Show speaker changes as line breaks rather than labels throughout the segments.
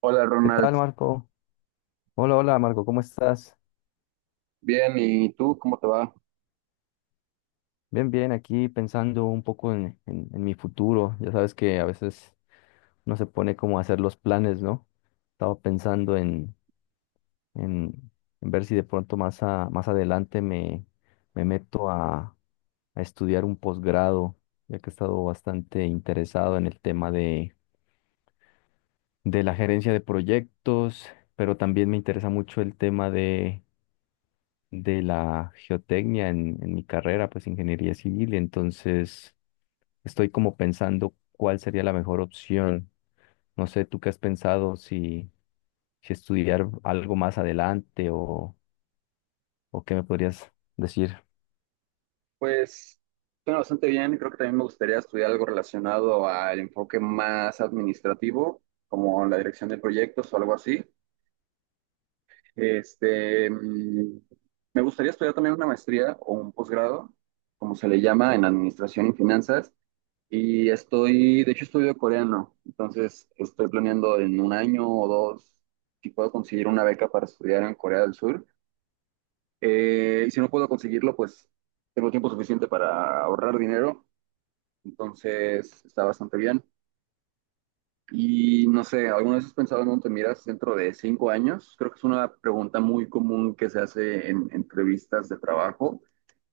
Hola
¿Qué
Ronald,
tal, Marco? Hola, hola, Marco, ¿cómo estás?
bien, ¿y tú cómo te va?
Bien, bien, aquí pensando un poco en mi futuro. Ya sabes que a veces no se pone como a hacer los planes, ¿no? Estaba pensando en, en ver si de pronto más adelante me meto a estudiar un posgrado, ya que he estado bastante interesado en el tema de la gerencia de proyectos, pero también me interesa mucho el tema de la geotecnia en mi carrera, pues ingeniería civil, y entonces estoy como pensando cuál sería la mejor opción. No sé, ¿tú qué has pensado si estudiar algo más adelante o qué me podrías decir?
Pues suena bastante bien. Creo que también me gustaría estudiar algo relacionado al enfoque más administrativo, como la dirección de proyectos o algo así. Este, mm, Me gustaría estudiar también una maestría o un posgrado, como se le llama, en administración y finanzas. Y estoy, de hecho, estudio coreano. Entonces, estoy planeando en 1 año o 2 si puedo conseguir una beca para estudiar en Corea del Sur. Y si no puedo conseguirlo, pues tengo tiempo suficiente para ahorrar dinero, entonces está bastante bien. Y no sé, ¿alguna vez has pensado en dónde te miras dentro de 5 años? Creo que es una pregunta muy común que se hace en entrevistas de trabajo,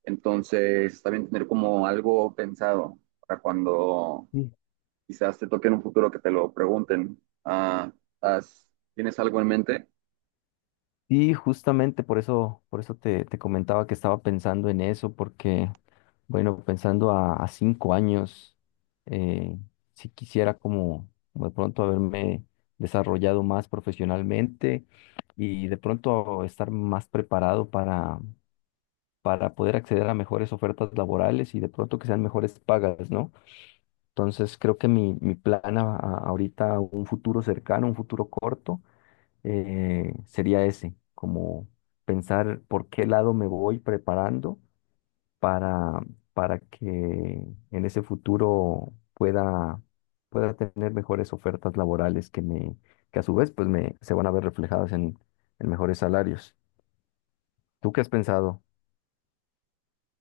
entonces está bien tener como algo pensado para cuando
Sí.
quizás te toque en un futuro que te lo pregunten. Ah, ¿has- ¿tienes algo en mente?
Y justamente por eso te comentaba que estaba pensando en eso, porque, bueno, pensando a 5 años, eh, si quisiera como, como de pronto haberme desarrollado más profesionalmente y de pronto estar más preparado para poder acceder a mejores ofertas laborales y de pronto que sean mejores pagas, ¿no? Entonces creo que mi plan ahorita, un futuro cercano, un futuro corto sería ese, como pensar por qué lado me voy preparando para, para que en ese futuro pueda tener mejores ofertas laborales que que a su vez pues me, se van a ver reflejadas en mejores salarios. ¿Tú qué has pensado?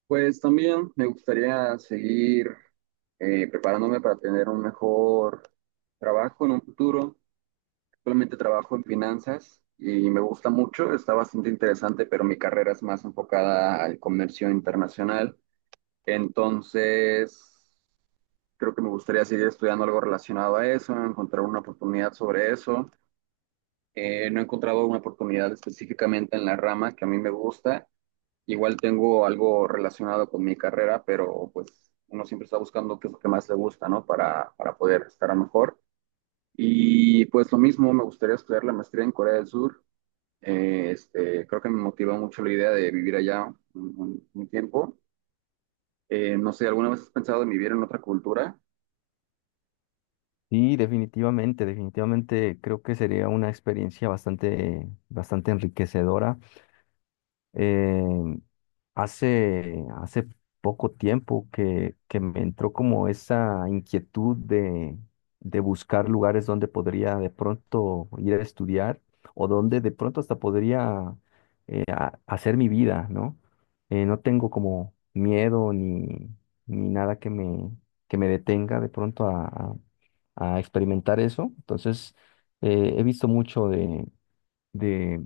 Pues también me gustaría seguir preparándome para tener un mejor trabajo en un futuro. Actualmente trabajo en finanzas y me gusta mucho, está bastante interesante, pero mi carrera es más enfocada al comercio internacional. Entonces, creo que me gustaría seguir estudiando algo relacionado a eso, encontrar una oportunidad sobre eso. No he encontrado una oportunidad específicamente en la rama que a mí me gusta. Igual tengo algo relacionado con mi carrera, pero pues uno siempre está buscando qué es lo que más le gusta, ¿no? Para poder estar mejor. Y pues lo mismo, me gustaría estudiar la maestría en Corea del Sur. Creo que me motivó mucho la idea de vivir allá un tiempo. No sé, ¿alguna vez has pensado en vivir en otra cultura?
Sí, definitivamente, definitivamente creo que sería una experiencia bastante, bastante enriquecedora. Eh, Hace, hace poco tiempo que me entró como esa inquietud de buscar lugares donde podría de pronto ir a estudiar o donde de pronto hasta podría hacer mi vida, ¿no? No tengo como miedo ni nada que que me detenga de pronto a experimentar eso. Entonces, he visto mucho de,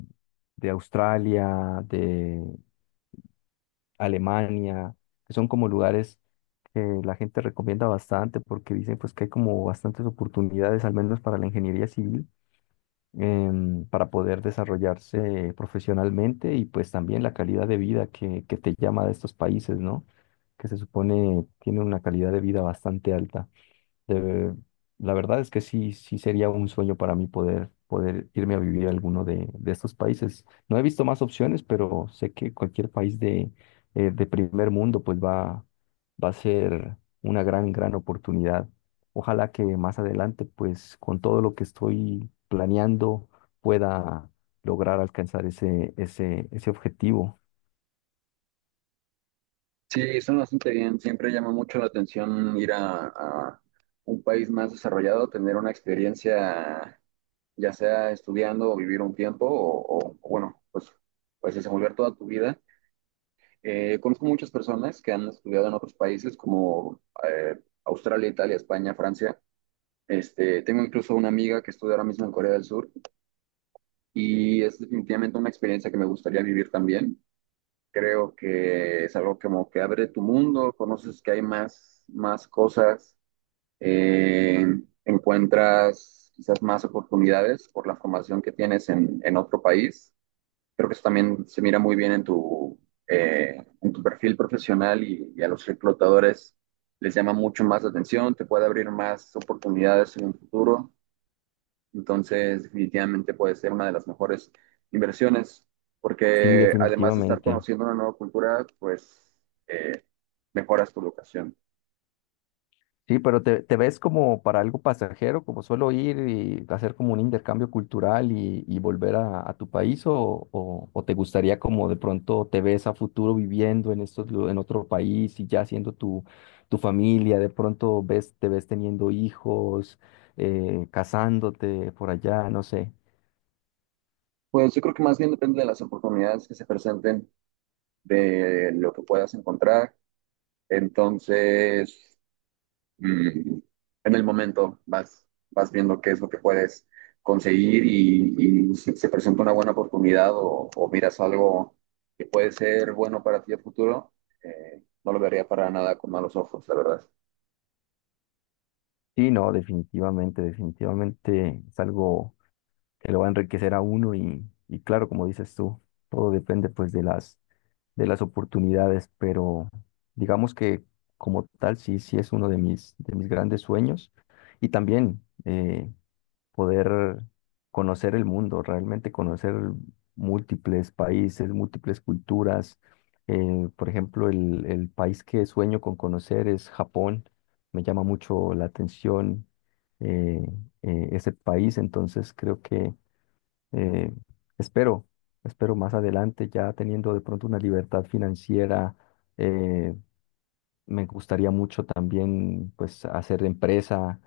de Australia, Alemania, que son como lugares que la gente recomienda bastante porque dicen pues que hay como bastantes oportunidades, al menos para la ingeniería civil, para poder desarrollarse profesionalmente y pues también la calidad de vida que te llama de estos países, ¿no? Que se supone tiene una calidad de vida bastante alta de- la verdad es que sí, sí sería un sueño para mí poder, poder irme a vivir a alguno de estos países. No he visto más opciones, pero sé que cualquier país de primer mundo pues va a ser una gran, gran oportunidad. Ojalá que más adelante pues con todo lo que estoy planeando pueda lograr alcanzar ese, ese, ese objetivo.
Sí, suena bastante bien. Siempre llama mucho la atención ir a un país más desarrollado, tener una experiencia ya sea estudiando o vivir un tiempo o bueno, pues desenvolver toda tu vida. Conozco muchas personas que han estudiado en otros países como Australia, Italia, España, Francia. Este, tengo incluso una amiga que estudia ahora mismo en Corea del Sur y es definitivamente una experiencia que me gustaría vivir también. Creo que es algo como que abre tu mundo, conoces que hay más cosas, eh, encuentras quizás más oportunidades por la formación que tienes en otro país. Creo que eso también se mira muy bien en tu perfil profesional y a los reclutadores les llama mucho más la atención, te puede abrir más oportunidades en un futuro. Entonces, definitivamente puede ser una de las mejores inversiones,
Sí,
porque además de estar
definitivamente.
conociendo una nueva cultura, pues eh, mejoras tu locación.
Sí, pero te ves como para algo pasajero, como solo ir y hacer como un intercambio cultural y volver a tu país, o te gustaría como de pronto te ves a futuro viviendo en en otro país y ya siendo tu familia, de pronto ves, te ves teniendo hijos, casándote por allá, no sé.
Pues yo creo que más bien depende de las oportunidades que se presenten, de lo que puedas encontrar. Entonces, mm, en el momento vas viendo qué es lo que puedes conseguir y si se presenta una buena oportunidad o miras algo que puede ser bueno para ti a futuro, no lo vería para nada con malos ojos, la verdad.
Sí, no, definitivamente, definitivamente es algo que lo va a enriquecer a uno y claro, como dices tú, todo depende pues de las oportunidades, pero digamos que como tal sí, sí es uno de mis grandes sueños y también poder conocer el mundo, realmente conocer múltiples países, múltiples culturas. Por ejemplo, el país que sueño con conocer es Japón, me llama mucho la atención eh, ese país, entonces creo que eh, espero, espero más adelante, ya teniendo de pronto una libertad financiera, eh, me gustaría mucho también, pues, hacer empresa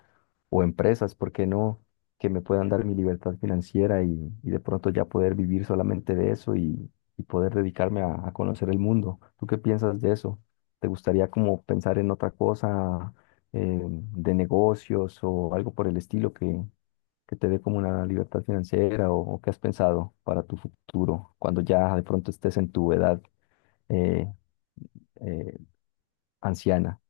o empresas, ¿por qué no? Que me puedan dar mi libertad financiera y de pronto ya poder vivir solamente de eso y poder dedicarme a conocer el mundo. ¿Tú qué piensas de eso? ¿Te gustaría como pensar en otra cosa de negocios o algo por el estilo que te dé como una libertad financiera o qué has pensado para tu futuro cuando ya de pronto estés en tu edad? eh, eh, Anciana.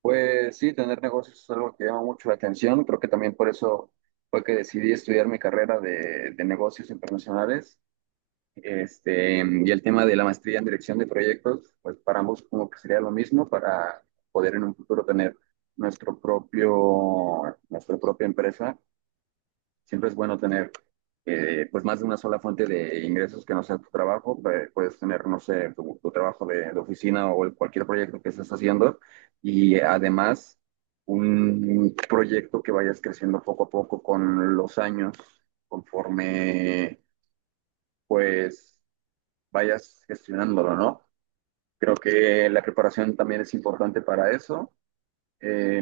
Pues sí, tener negocios es algo que llama mucho la atención. Creo que también por eso fue que decidí estudiar mi carrera de negocios internacionales. Este, y el tema de la maestría en dirección de proyectos, pues para ambos como que sería lo mismo para poder en un futuro tener nuestro propio, nuestra propia empresa. Siempre es bueno tener pues más de una sola fuente de ingresos que no sea tu trabajo. Puedes tener, no sé, tu trabajo de oficina o cualquier proyecto que estés haciendo y además un proyecto que vayas creciendo poco a poco con los años, conforme pues vayas gestionándolo, ¿no? Creo que la preparación también es importante para eso eh,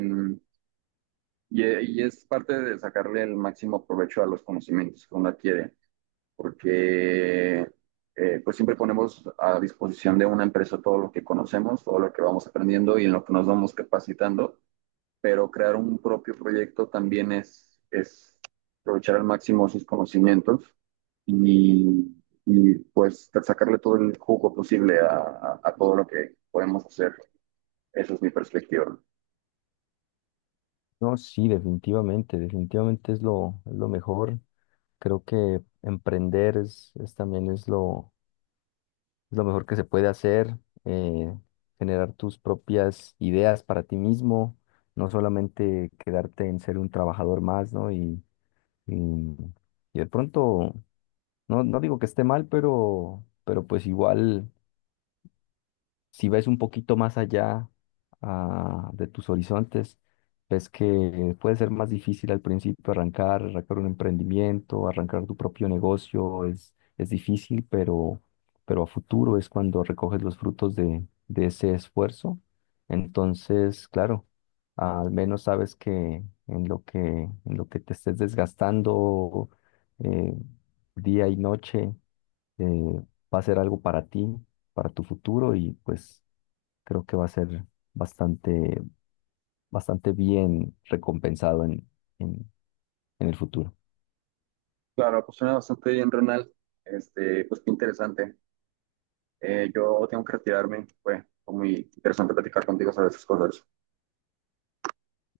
y es parte de sacarle el máximo provecho a los conocimientos que uno adquiere, porque pues siempre ponemos a disposición de una empresa todo lo que conocemos, todo lo que vamos aprendiendo y en lo que nos vamos capacitando, pero crear un propio proyecto también es aprovechar al máximo sus conocimientos y, y, pues sacarle todo el jugo posible a todo lo que podemos hacer. Esa es mi perspectiva.
No, sí, definitivamente, definitivamente es lo mejor. Creo que emprender es también es lo mejor que se puede hacer, eh, generar tus propias ideas para ti mismo, no solamente quedarte en ser un trabajador más, ¿no? Y, y de pronto, no, no digo que esté mal, pero pues igual si ves un poquito más allá de tus horizontes, ves que puede ser más difícil al principio arrancar, arrancar un emprendimiento, arrancar tu propio negocio, es difícil, pero a futuro es cuando recoges los frutos de ese esfuerzo. Entonces, claro, al menos sabes que en lo que, en lo que te estés desgastando eh, día y noche, eh, va a ser algo para ti para tu futuro y pues creo que va a ser bastante, bastante bien recompensado en, en el futuro.
Claro, pues suena bastante bien, Renal. Este, pues qué interesante. Yo tengo que retirarme. Fue muy interesante platicar contigo sobre esas cosas.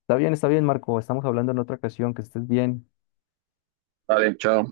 Está bien, Marco. Estamos hablando en otra ocasión. Que estés bien.
Vale, chao.